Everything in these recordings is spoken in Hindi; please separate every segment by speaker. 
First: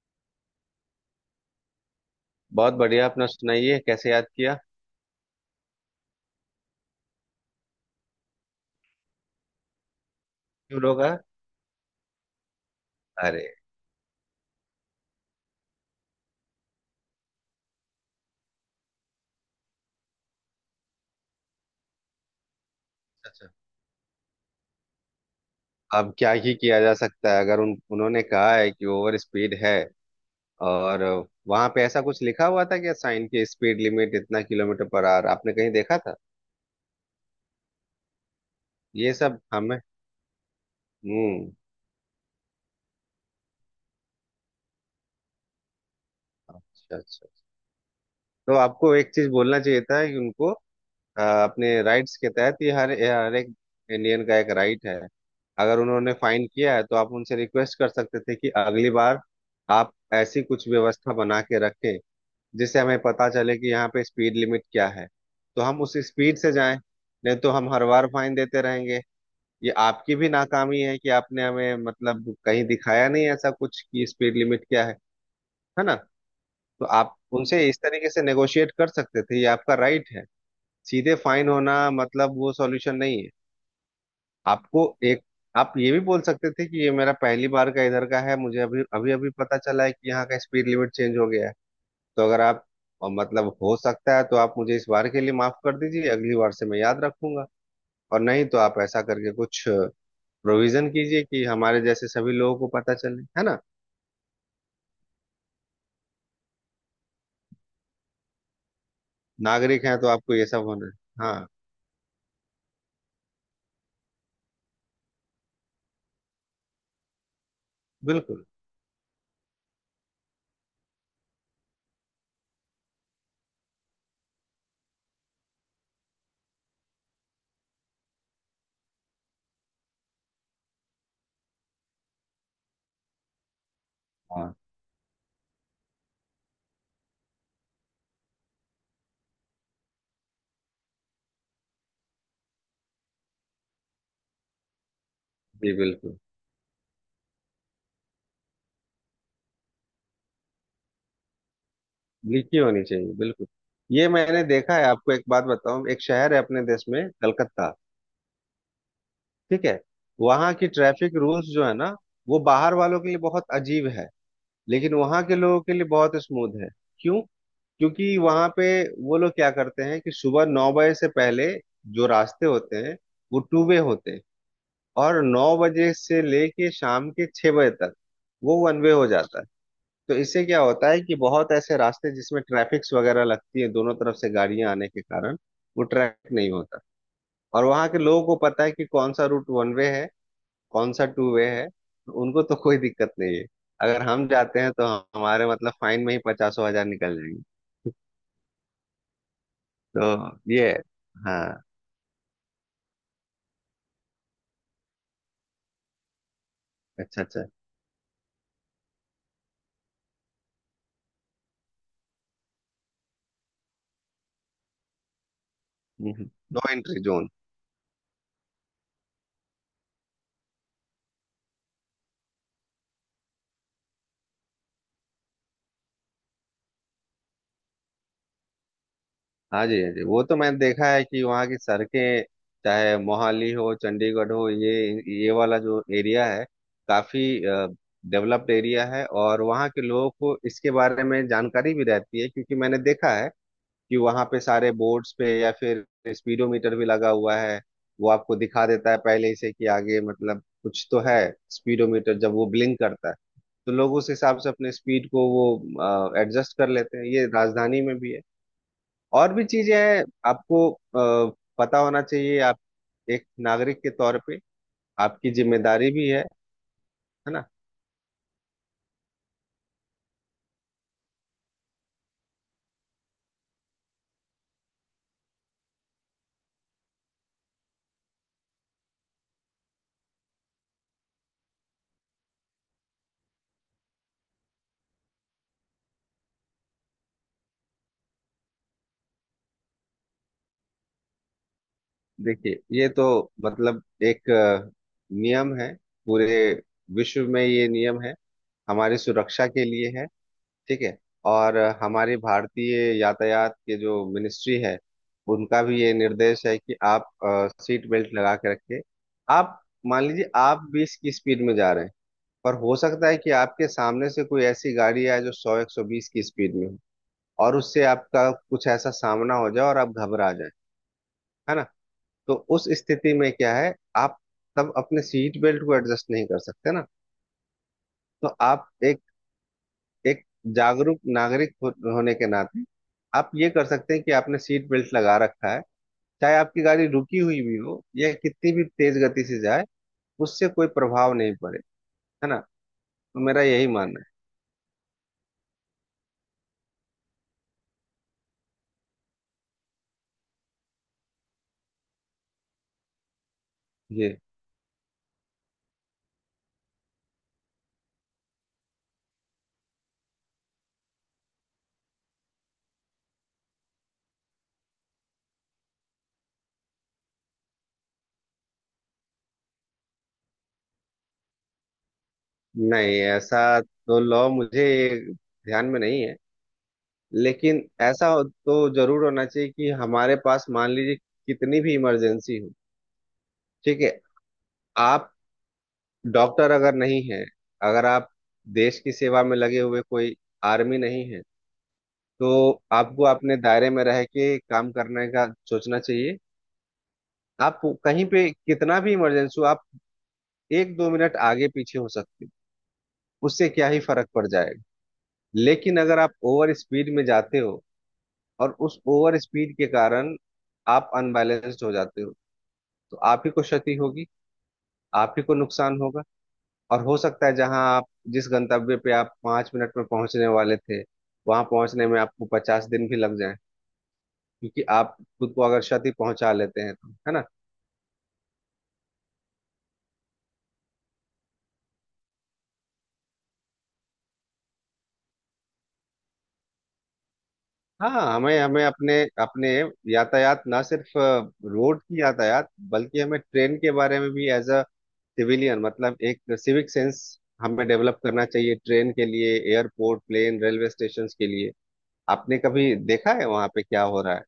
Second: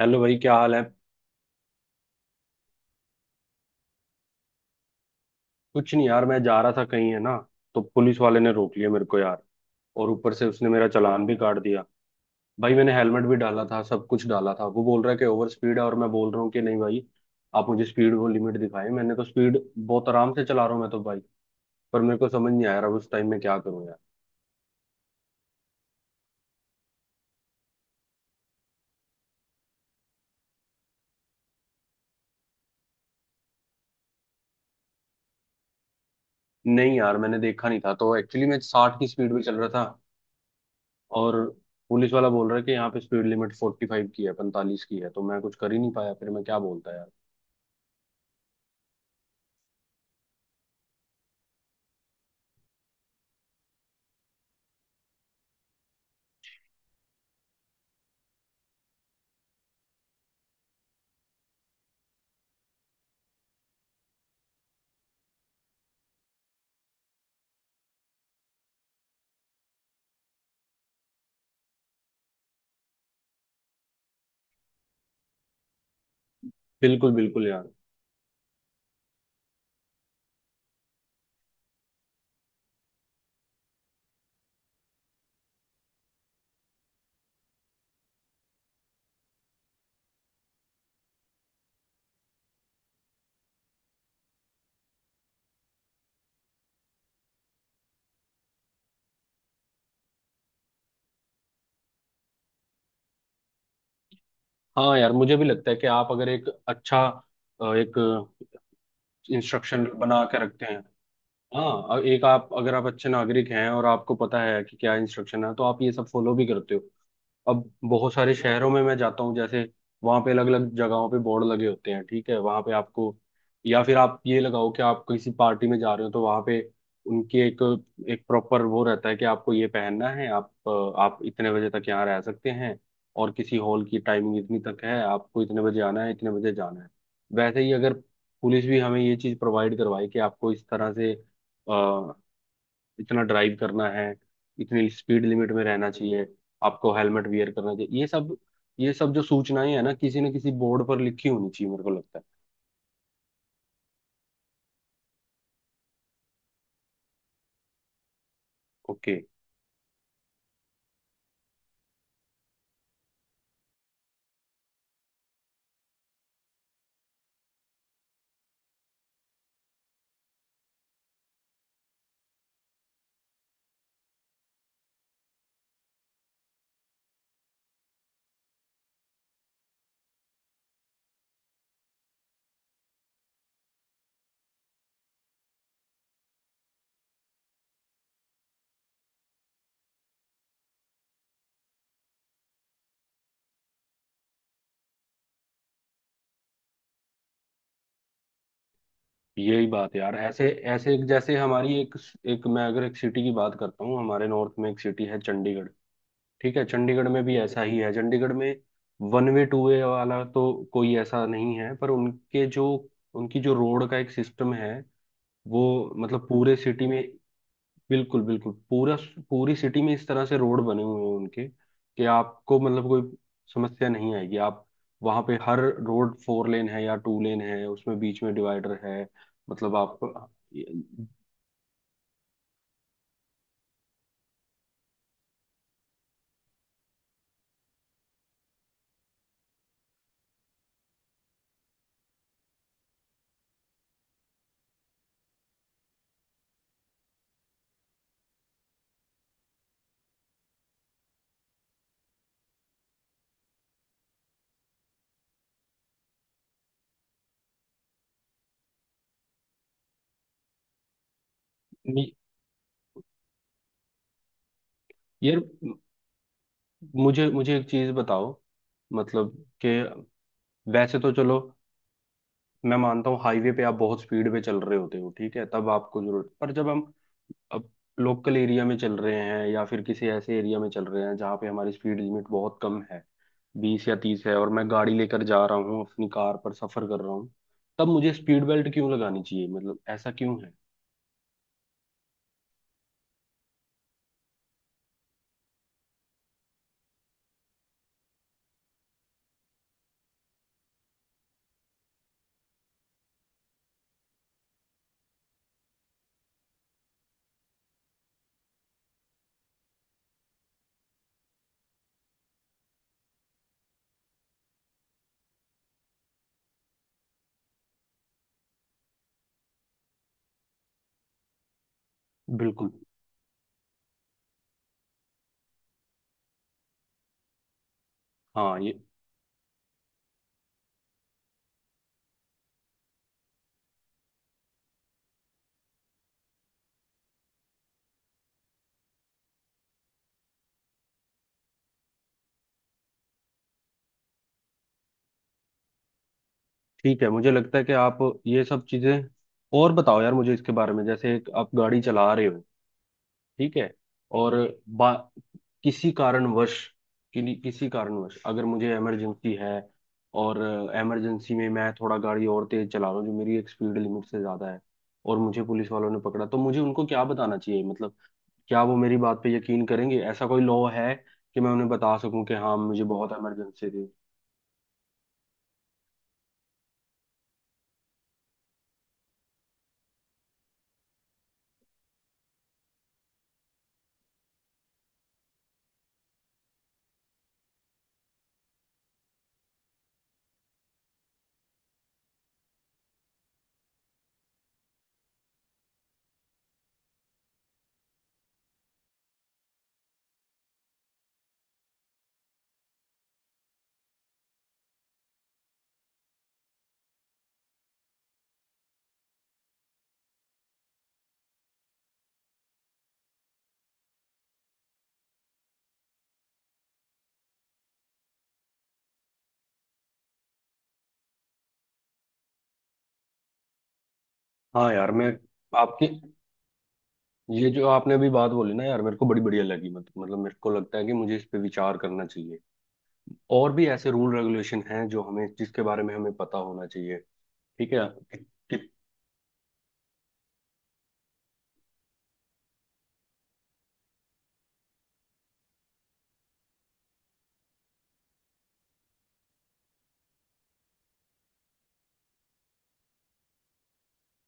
Speaker 1: हेलो भाई, क्या हाल है?
Speaker 2: बहुत बढ़िया। अपना सुनाइए, कैसे याद किया?
Speaker 1: कुछ नहीं यार, मैं जा रहा था कहीं, है ना। तो पुलिस वाले ने रोक लिया मेरे को यार। और ऊपर से उसने
Speaker 2: क्यों
Speaker 1: मेरा
Speaker 2: रोका?
Speaker 1: चालान भी काट दिया। भाई, मैंने हेलमेट भी
Speaker 2: अरे।
Speaker 1: डाला था, सब कुछ डाला था। वो बोल रहा है कि ओवर स्पीड है और मैं बोल रहा हूँ कि नहीं भाई, आप मुझे स्पीड वो लिमिट दिखाएं। मैंने तो स्पीड बहुत आराम से चला रहा हूँ मैं तो भाई। पर मेरे को समझ नहीं आया रहा उस टाइम में,
Speaker 2: अच्छा।
Speaker 1: क्या करूँ यार।
Speaker 2: अब क्या ही किया जा सकता है अगर उन उन्होंने कहा है कि ओवर स्पीड है। और वहां पे ऐसा कुछ लिखा हुआ था क्या? साइन की स्पीड लिमिट इतना किलोमीटर पर आवर, आपने कहीं देखा था?
Speaker 1: नहीं यार, मैंने देखा नहीं था, तो एक्चुअली मैं 60 की
Speaker 2: ये
Speaker 1: स्पीड
Speaker 2: सब
Speaker 1: में चल रहा
Speaker 2: हमें।
Speaker 1: था। और
Speaker 2: हम्म।
Speaker 1: पुलिस वाला बोल रहा है कि यहाँ पे स्पीड लिमिट 45 की है, 45 की है। तो मैं कुछ कर ही नहीं पाया, फिर मैं क्या बोलता
Speaker 2: अच्छा,
Speaker 1: यार।
Speaker 2: अच्छा। तो आपको एक चीज बोलना चाहिए था कि उनको अपने राइट्स के तहत, ये हर हर एक इंडियन का एक राइट है। अगर उन्होंने फाइन किया है तो आप उनसे रिक्वेस्ट कर सकते थे कि अगली बार आप ऐसी कुछ व्यवस्था बना के रखें जिससे हमें पता चले कि यहाँ पे स्पीड लिमिट क्या है, तो हम उस स्पीड से जाएं। नहीं तो हम हर बार फाइन देते रहेंगे। ये आपकी भी नाकामी है कि आपने हमें मतलब कहीं दिखाया नहीं ऐसा कुछ कि स्पीड लिमिट क्या है ना। तो
Speaker 1: बिल्कुल
Speaker 2: आप
Speaker 1: बिल्कुल यार।
Speaker 2: उनसे इस तरीके से नेगोशिएट कर सकते थे, ये आपका राइट है। सीधे फाइन होना मतलब वो सॉल्यूशन नहीं है। आपको एक, आप ये भी बोल सकते थे कि ये मेरा पहली बार का इधर का है, मुझे अभी अभी अभी पता चला है कि यहाँ का स्पीड लिमिट चेंज हो गया है। तो अगर आप, और मतलब हो सकता है तो आप मुझे इस बार के लिए माफ कर दीजिए, अगली बार से मैं याद रखूंगा। और नहीं तो आप ऐसा करके कुछ प्रोविजन कीजिए कि हमारे जैसे सभी लोगों को पता चले, है ना।
Speaker 1: हाँ यार, मुझे भी लगता है कि आप अगर एक अच्छा एक इंस्ट्रक्शन
Speaker 2: नागरिक हैं तो
Speaker 1: बना
Speaker 2: आपको
Speaker 1: के
Speaker 2: ये सब
Speaker 1: रखते हैं।
Speaker 2: होना है। हाँ।
Speaker 1: हाँ, एक आप अगर आप अच्छे नागरिक हैं और आपको पता है कि क्या इंस्ट्रक्शन है तो आप ये सब फॉलो भी करते हो। अब बहुत सारे
Speaker 2: बिल्कुल।
Speaker 1: शहरों में मैं जाता हूँ, जैसे वहां पे अलग अलग जगहों पे बोर्ड लगे होते हैं। ठीक है, वहां पे आपको, या फिर आप ये लगाओ कि आप किसी पार्टी में जा रहे हो तो वहां पे उनकी एक एक प्रॉपर वो रहता है कि आपको ये पहनना है। आप इतने बजे तक यहाँ रह सकते हैं। और किसी हॉल की टाइमिंग
Speaker 2: हाँ
Speaker 1: इतनी तक है, आपको इतने बजे आना है इतने बजे जाना है। वैसे ही अगर पुलिस भी हमें ये चीज प्रोवाइड करवाए कि आपको इस तरह से इतना ड्राइव करना है, इतनी स्पीड लिमिट में
Speaker 2: जी,
Speaker 1: रहना
Speaker 2: बिल्कुल।
Speaker 1: चाहिए, आपको हेलमेट वियर करना चाहिए। ये सब जो सूचनाएं है ना किसी न किसी बोर्ड पर लिखी होनी चाहिए, मेरे को लगता है।
Speaker 2: लीची होनी चाहिए, बिल्कुल। ये मैंने देखा है, आपको एक बात बताऊं। एक शहर है अपने देश में, कलकत्ता,
Speaker 1: ओके।
Speaker 2: ठीक है। वहां की ट्रैफिक रूल्स जो है ना, वो बाहर वालों के लिए बहुत अजीब है, लेकिन वहां के लोगों के लिए बहुत स्मूथ है। क्यों? क्योंकि वहां पे, वो लोग क्या करते हैं कि सुबह 9 बजे से पहले जो रास्ते होते हैं वो टू वे होते हैं, और 9 बजे से लेके शाम के 6 बजे तक वो वन वे हो जाता है। तो इससे क्या होता है कि बहुत ऐसे रास्ते जिसमें ट्रैफिक्स वगैरह लगती है दोनों तरफ से गाड़ियां आने के कारण, वो ट्रैफिक नहीं होता। और वहां के लोगों को पता है कि कौन सा रूट वन वे है, कौन सा टू वे है, तो उनको तो कोई दिक्कत नहीं है। अगर हम जाते हैं तो हमारे मतलब फाइन में ही पचासों हजार निकल जाएंगे।
Speaker 1: यही बात है यार, ऐसे
Speaker 2: तो ये है।
Speaker 1: ऐसे एक जैसे
Speaker 2: हाँ।
Speaker 1: हमारी एक एक मैं अगर एक सिटी की बात करता हूँ हमारे नॉर्थ में, एक सिटी है चंडीगढ़। ठीक है, चंडीगढ़
Speaker 2: अच्छा,
Speaker 1: में भी
Speaker 2: अच्छा।
Speaker 1: ऐसा ही है। चंडीगढ़ में वन वे टू वे वाला तो कोई ऐसा नहीं है, पर उनके जो उनकी जो रोड का एक सिस्टम है वो, मतलब पूरे
Speaker 2: नो
Speaker 1: सिटी
Speaker 2: एंट्री
Speaker 1: में।
Speaker 2: जोन।
Speaker 1: बिल्कुल बिल्कुल, पूरा पूरी सिटी में इस तरह से रोड बने हुए हैं उनके कि आपको मतलब कोई समस्या नहीं आएगी। आप वहां पे हर रोड फोर लेन है या टू लेन है, उसमें बीच में डिवाइडर है।
Speaker 2: हाँ
Speaker 1: मतलब
Speaker 2: जी, हाँ
Speaker 1: आप
Speaker 2: जी, वो तो मैंने देखा है
Speaker 1: ये-
Speaker 2: कि वहाँ की सड़कें, चाहे मोहाली हो, चंडीगढ़ हो, ये वाला जो एरिया है, काफी डेवलप्ड एरिया है, और वहाँ के लोगों को इसके बारे में जानकारी भी रहती है, क्योंकि मैंने देखा है कि वहाँ पे सारे बोर्ड्स पे या फिर स्पीडोमीटर भी लगा हुआ है। वो आपको दिखा देता है पहले ही से कि आगे मतलब कुछ तो है। स्पीडोमीटर जब वो ब्लिंक करता है तो लोग उस हिसाब से अपने स्पीड को वो एडजस्ट कर लेते हैं। ये राजधानी में भी है, और भी चीजें हैं। आपको पता होना चाहिए, आप एक नागरिक के तौर पे, आपकी
Speaker 1: यार,
Speaker 2: जिम्मेदारी भी है
Speaker 1: मुझे
Speaker 2: है ना।
Speaker 1: मुझे एक चीज बताओ, मतलब कि वैसे तो चलो, मैं मानता हूँ हाईवे पे आप बहुत स्पीड पे चल रहे होते हो, ठीक है तब आपको जरूरत पर। जब हम अब लोकल एरिया में चल रहे हैं या फिर किसी ऐसे एरिया में चल रहे हैं जहाँ पे हमारी स्पीड लिमिट बहुत कम है, 20 या 30 है और मैं गाड़ी लेकर जा रहा हूँ अपनी कार पर सफर कर रहा हूँ, तब मुझे स्पीड बेल्ट क्यों लगानी चाहिए, मतलब ऐसा क्यों है?
Speaker 2: देखिए, ये तो मतलब एक नियम है। पूरे विश्व में ये नियम है, हमारी सुरक्षा के लिए है, ठीक है। और हमारी भारतीय यातायात के जो मिनिस्ट्री है, उनका भी ये निर्देश है कि आप सीट बेल्ट लगा के रखें। आप मान लीजिए आप 20 की स्पीड में जा रहे हैं, पर हो सकता है कि आपके सामने से कोई ऐसी गाड़ी आए जो 100, 120 की स्पीड में हो, और उससे आपका कुछ ऐसा सामना हो जाए और आप घबरा जाए, है ना। तो उस
Speaker 1: बिल्कुल।
Speaker 2: स्थिति में क्या है, आप तब अपने सीट बेल्ट को एडजस्ट नहीं कर सकते ना। तो
Speaker 1: हाँ
Speaker 2: आप
Speaker 1: ये
Speaker 2: एक, एक जागरूक नागरिक हो, होने के नाते आप ये कर सकते हैं कि आपने सीट बेल्ट लगा रखा है, चाहे आपकी गाड़ी रुकी हुई भी हो या कितनी भी तेज गति से जाए, उससे कोई प्रभाव नहीं पड़े, है ना। तो मेरा यही मानना है।
Speaker 1: ठीक है, मुझे लगता है कि आप ये सब चीजें। और बताओ यार मुझे इसके बारे में, जैसे एक आप गाड़ी चला रहे हो ठीक है
Speaker 2: जी।
Speaker 1: और बा किसी कारणवश, किसी कारणवश अगर मुझे इमरजेंसी है और इमरजेंसी में मैं थोड़ा गाड़ी और तेज चला रहा हूँ जो मेरी एक स्पीड लिमिट से ज्यादा है, और मुझे पुलिस वालों ने पकड़ा तो मुझे उनको क्या बताना चाहिए? मतलब क्या वो मेरी बात पे यकीन करेंगे? ऐसा कोई लॉ है कि मैं उन्हें बता सकूं कि हाँ मुझे
Speaker 2: नहीं,
Speaker 1: बहुत
Speaker 2: ऐसा
Speaker 1: इमरजेंसी थी?
Speaker 2: तो लॉ मुझे ध्यान में नहीं है। लेकिन तो जरूर होना चाहिए कि हमारे पास, मान लीजिए कितनी भी इमरजेंसी हो, ठीक है। आप डॉक्टर अगर नहीं है, अगर आप देश की सेवा में लगे हुए कोई आर्मी नहीं है, तो आपको अपने दायरे में रह के काम करने का सोचना चाहिए। आप कहीं पे कितना भी इमरजेंसी हो, आप एक दो मिनट आगे पीछे हो सकते हो, उससे क्या ही फर्क पड़ जाएगा। लेकिन अगर आप ओवर स्पीड में जाते हो, और उस ओवर स्पीड के कारण आप अनबैलेंस्ड हो जाते हो, तो आप ही को क्षति होगी, आप ही को नुकसान होगा। और हो सकता है जहां आप, जिस गंतव्य पे आप 5 मिनट में पहुंचने वाले थे, वहां पहुंचने में आपको 50 दिन भी लग जाए, क्योंकि
Speaker 1: हाँ यार,
Speaker 2: आप
Speaker 1: मैं
Speaker 2: खुद को अगर
Speaker 1: आपकी
Speaker 2: क्षति पहुंचा लेते हैं तो, है ना।
Speaker 1: ये जो आपने अभी बात बोली ना यार, मेरे को बड़ी बढ़िया लगी। मतलब मेरे को लगता है कि मुझे इस पे विचार करना चाहिए। और भी ऐसे रूल रेगुलेशन हैं जो हमें जिसके बारे में हमें पता होना चाहिए। ठीक है।
Speaker 2: हाँ,
Speaker 1: कि,
Speaker 2: हमें
Speaker 1: कि,
Speaker 2: हमें अपने अपने यातायात, ना सिर्फ रोड की यातायात बल्कि हमें ट्रेन के बारे में भी, एज अ सिविलियन मतलब एक सिविक सेंस हमें डेवलप करना चाहिए। ट्रेन के लिए, एयरपोर्ट, प्लेन, रेलवे स्टेशन के लिए, आपने कभी देखा है वहां पे क्या हो रहा है?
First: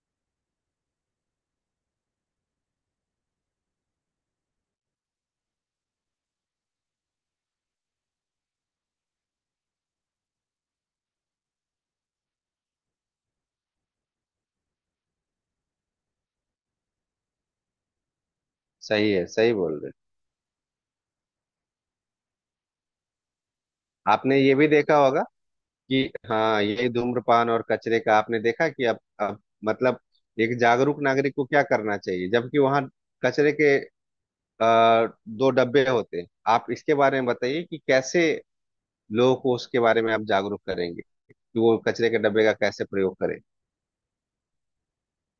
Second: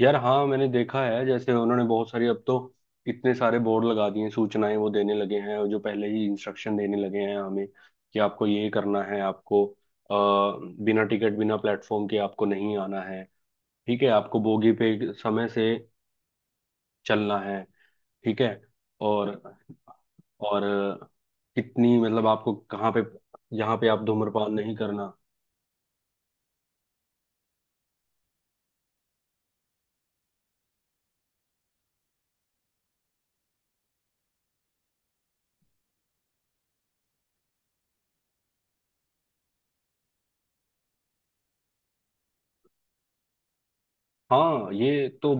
Speaker 1: यार हाँ मैंने देखा है, जैसे उन्होंने बहुत सारी अब तो इतने सारे बोर्ड लगा दिए हैं, सूचनाएं वो देने लगे हैं और जो पहले ही इंस्ट्रक्शन देने लगे हैं हमें कि आपको ये करना है, आपको बिना टिकट बिना प्लेटफॉर्म के आपको नहीं आना है। ठीक है, आपको बोगी पे समय से चलना है। ठीक है।
Speaker 2: सही है,
Speaker 1: और
Speaker 2: सही बोल रहे
Speaker 1: और कितनी मतलब आपको कहाँ पे, यहाँ पे आप
Speaker 2: हैं। आपने
Speaker 1: धूम्रपान
Speaker 2: ये भी
Speaker 1: नहीं
Speaker 2: देखा
Speaker 1: करना।
Speaker 2: होगा कि, हाँ, ये धूम्रपान और कचरे का आपने देखा कि अब मतलब एक जागरूक नागरिक को क्या करना चाहिए, जबकि वहां कचरे के दो डब्बे होते हैं। आप इसके बारे में बताइए कि कैसे लोगों को उसके बारे में आप जागरूक करेंगे कि वो कचरे के डब्बे का कैसे प्रयोग करें।
Speaker 1: हाँ ये तो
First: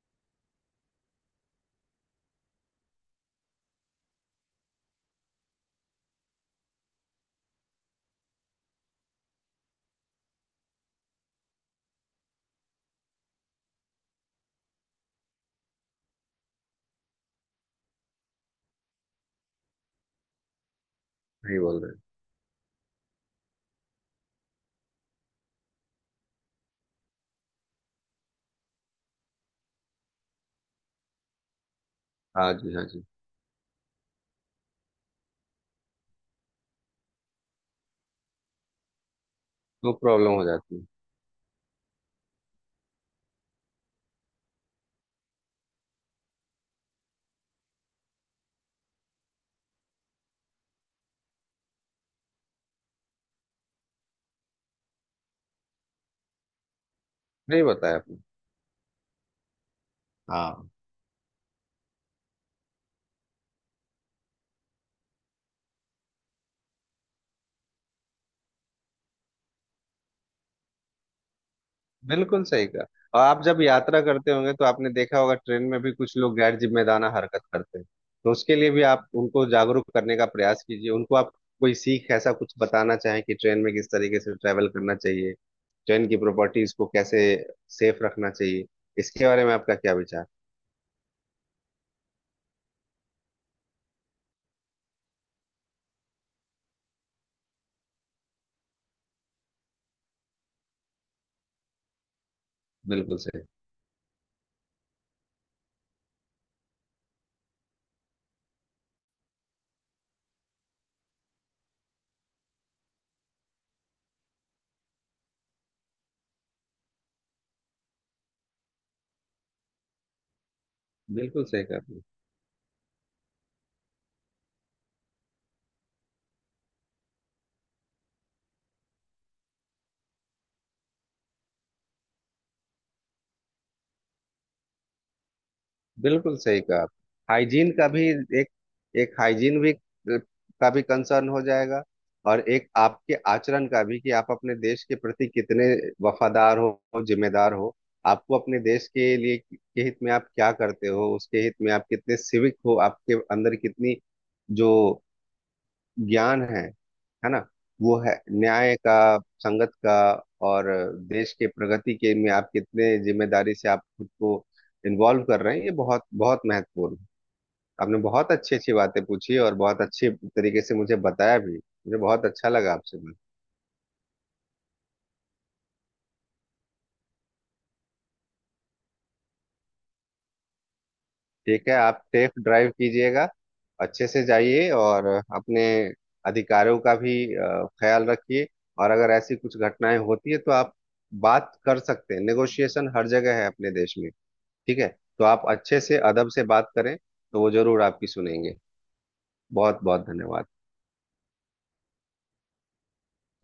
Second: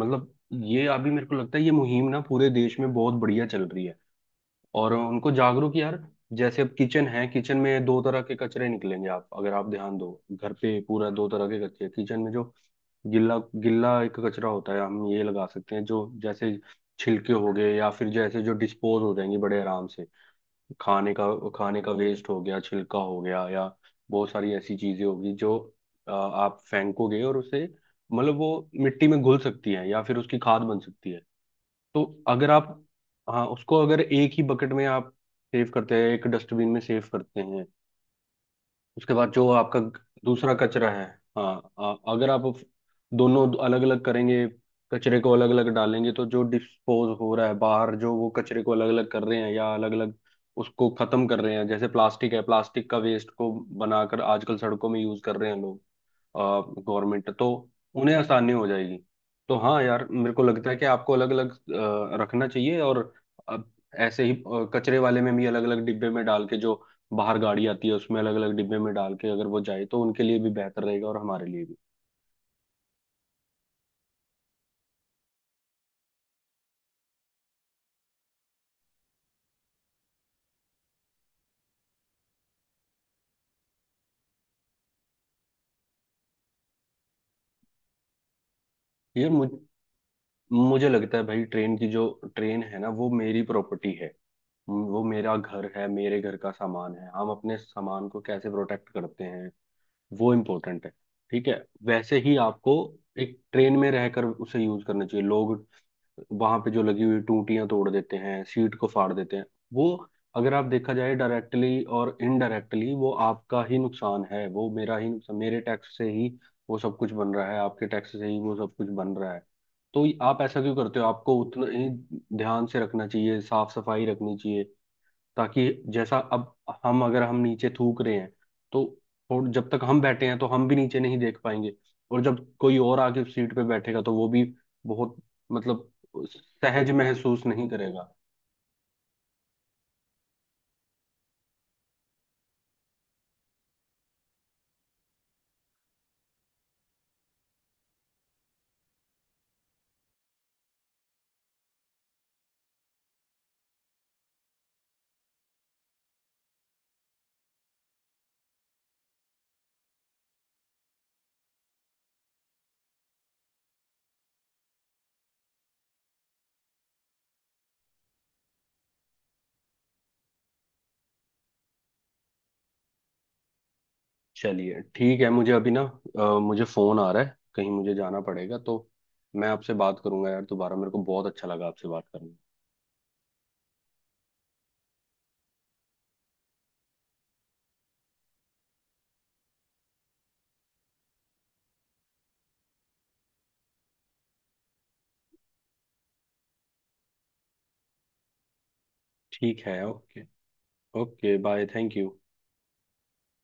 Speaker 1: मतलब, ये अभी मेरे को लगता है ये मुहिम ना पूरे देश में बहुत बढ़िया चल रही है और उनको जागरूक यार। जैसे अब किचन है, किचन में दो तरह के कचरे निकलेंगे। आप अगर आप ध्यान दो घर पे, पूरा दो तरह के कचरे किचन में जो गिल्ला गिल्ला एक कचरा होता है। हम ये लगा सकते हैं जो जैसे छिलके हो गए या फिर जैसे जो डिस्पोज हो जाएंगे बड़े आराम से, खाने का
Speaker 2: सही
Speaker 1: खाने
Speaker 2: बोल रहे
Speaker 1: का
Speaker 2: हैं।
Speaker 1: वेस्ट हो गया छिलका हो गया। या बहुत सारी ऐसी चीजें होगी जो आप फेंकोगे और उसे, मतलब वो मिट्टी में घुल सकती है या फिर उसकी खाद बन सकती है। तो अगर
Speaker 2: हाँ जी,
Speaker 1: आप।
Speaker 2: हाँ जी,
Speaker 1: हाँ, उसको अगर एक ही बकेट में आप सेव करते हैं, एक डस्टबिन में सेव करते हैं उसके बाद जो आपका
Speaker 2: वो प्रॉब्लम हो
Speaker 1: दूसरा
Speaker 2: जाती है।
Speaker 1: कचरा है। हाँ, अगर आप दोनों अलग अलग करेंगे, कचरे को अलग अलग डालेंगे तो जो डिस्पोज हो रहा है बाहर जो वो कचरे को अलग अलग कर रहे हैं या अलग अलग उसको खत्म कर रहे हैं। जैसे प्लास्टिक है, प्लास्टिक का वेस्ट को बनाकर आजकल सड़कों में यूज कर रहे हैं लोग, गवर्नमेंट तो।
Speaker 2: नहीं बताया
Speaker 1: उन्हें
Speaker 2: आपने।
Speaker 1: आसानी हो जाएगी तो। हाँ यार, मेरे को
Speaker 2: हाँ,
Speaker 1: लगता है कि आपको अलग अलग रखना चाहिए और अब ऐसे ही कचरे वाले में भी अलग अलग डिब्बे में डाल के जो बाहर गाड़ी आती है उसमें अलग अलग डिब्बे में डाल के अगर वो जाए तो उनके लिए भी बेहतर रहेगा और हमारे लिए भी।
Speaker 2: बिल्कुल सही कहा। और आप जब यात्रा करते होंगे तो आपने देखा होगा ट्रेन में भी कुछ लोग गैर जिम्मेदाराना हरकत करते हैं, तो उसके लिए भी आप उनको जागरूक करने का प्रयास कीजिए। उनको आप कोई सीख ऐसा कुछ बताना चाहें कि ट्रेन में किस तरीके से ट्रैवल करना चाहिए, ट्रेन की प्रॉपर्टीज को कैसे सेफ रखना चाहिए, इसके
Speaker 1: ये
Speaker 2: बारे
Speaker 1: मुझ,
Speaker 2: में आपका क्या विचार?
Speaker 1: मुझे लगता है भाई, ट्रेन की जो ट्रेन है ना वो मेरी प्रॉपर्टी है, वो मेरा घर है मेरे घर का सामान है। हम अपने सामान को कैसे प्रोटेक्ट करते हैं वो इम्पोर्टेंट है। ठीक है, वैसे ही आपको
Speaker 2: बिल्कुल
Speaker 1: एक
Speaker 2: सही।
Speaker 1: ट्रेन में रहकर उसे यूज करना चाहिए। लोग वहां पे जो लगी हुई टूटियां तोड़ देते हैं, सीट को फाड़ देते हैं वो, अगर आप देखा जाए डायरेक्टली और इनडायरेक्टली वो आपका ही नुकसान है, वो मेरा ही नुकसान। मेरे टैक्स से ही वो सब कुछ बन रहा है, आपके टैक्स से ही वो सब कुछ बन रहा है। तो आप ऐसा क्यों करते हो? आपको
Speaker 2: बिल्कुल सही
Speaker 1: उतना
Speaker 2: कहा।
Speaker 1: ही ध्यान से रखना चाहिए, साफ सफाई रखनी चाहिए। ताकि जैसा अब हम अगर हम नीचे थूक रहे हैं तो, जब तक हम बैठे हैं तो हम भी नीचे नहीं देख पाएंगे। और जब कोई और आके उस सीट पे बैठेगा तो वो भी बहुत मतलब
Speaker 2: बिल्कुल सही कहा
Speaker 1: सहज
Speaker 2: आप।
Speaker 1: महसूस नहीं
Speaker 2: हाइजीन का भी
Speaker 1: करेगा।
Speaker 2: एक, एक हाइजीन भी का भी कंसर्न हो जाएगा। और एक आपके आचरण का भी, कि आप अपने देश के प्रति कितने वफादार हो, जिम्मेदार हो। आपको अपने देश के लिए, के हित में आप क्या करते हो, उसके हित में आप कितने सिविक हो, आपके अंदर कितनी जो ज्ञान है ना, वो है न्याय का, संगत का, और देश के प्रगति के में आप कितने जिम्मेदारी से आप खुद को इन्वॉल्व कर रहे हैं, ये बहुत बहुत महत्वपूर्ण है। आपने बहुत अच्छी अच्छी बातें पूछी और बहुत अच्छे तरीके से मुझे बताया भी। मुझे बहुत अच्छा लगा आपसे मिल।
Speaker 1: चलिए ठीक है, मुझे अभी ना मुझे फोन आ रहा है कहीं, मुझे जाना पड़ेगा तो मैं आपसे बात करूंगा यार दोबारा। मेरे को बहुत अच्छा लगा
Speaker 2: ठीक है,
Speaker 1: आपसे
Speaker 2: आप
Speaker 1: बात
Speaker 2: सेफ
Speaker 1: करना।
Speaker 2: ड्राइव कीजिएगा, अच्छे से जाइए। और अपने अधिकारों का भी ख्याल रखिए। और अगर ऐसी कुछ घटनाएं होती है तो आप बात कर सकते हैं। नेगोशिएशन हर जगह है अपने देश में, ठीक है। तो आप अच्छे से, अदब से बात करें, तो वो जरूर आपकी सुनेंगे।
Speaker 1: ठीक है,
Speaker 2: बहुत बहुत
Speaker 1: ओके।
Speaker 2: धन्यवाद।
Speaker 1: Okay bye, thank you.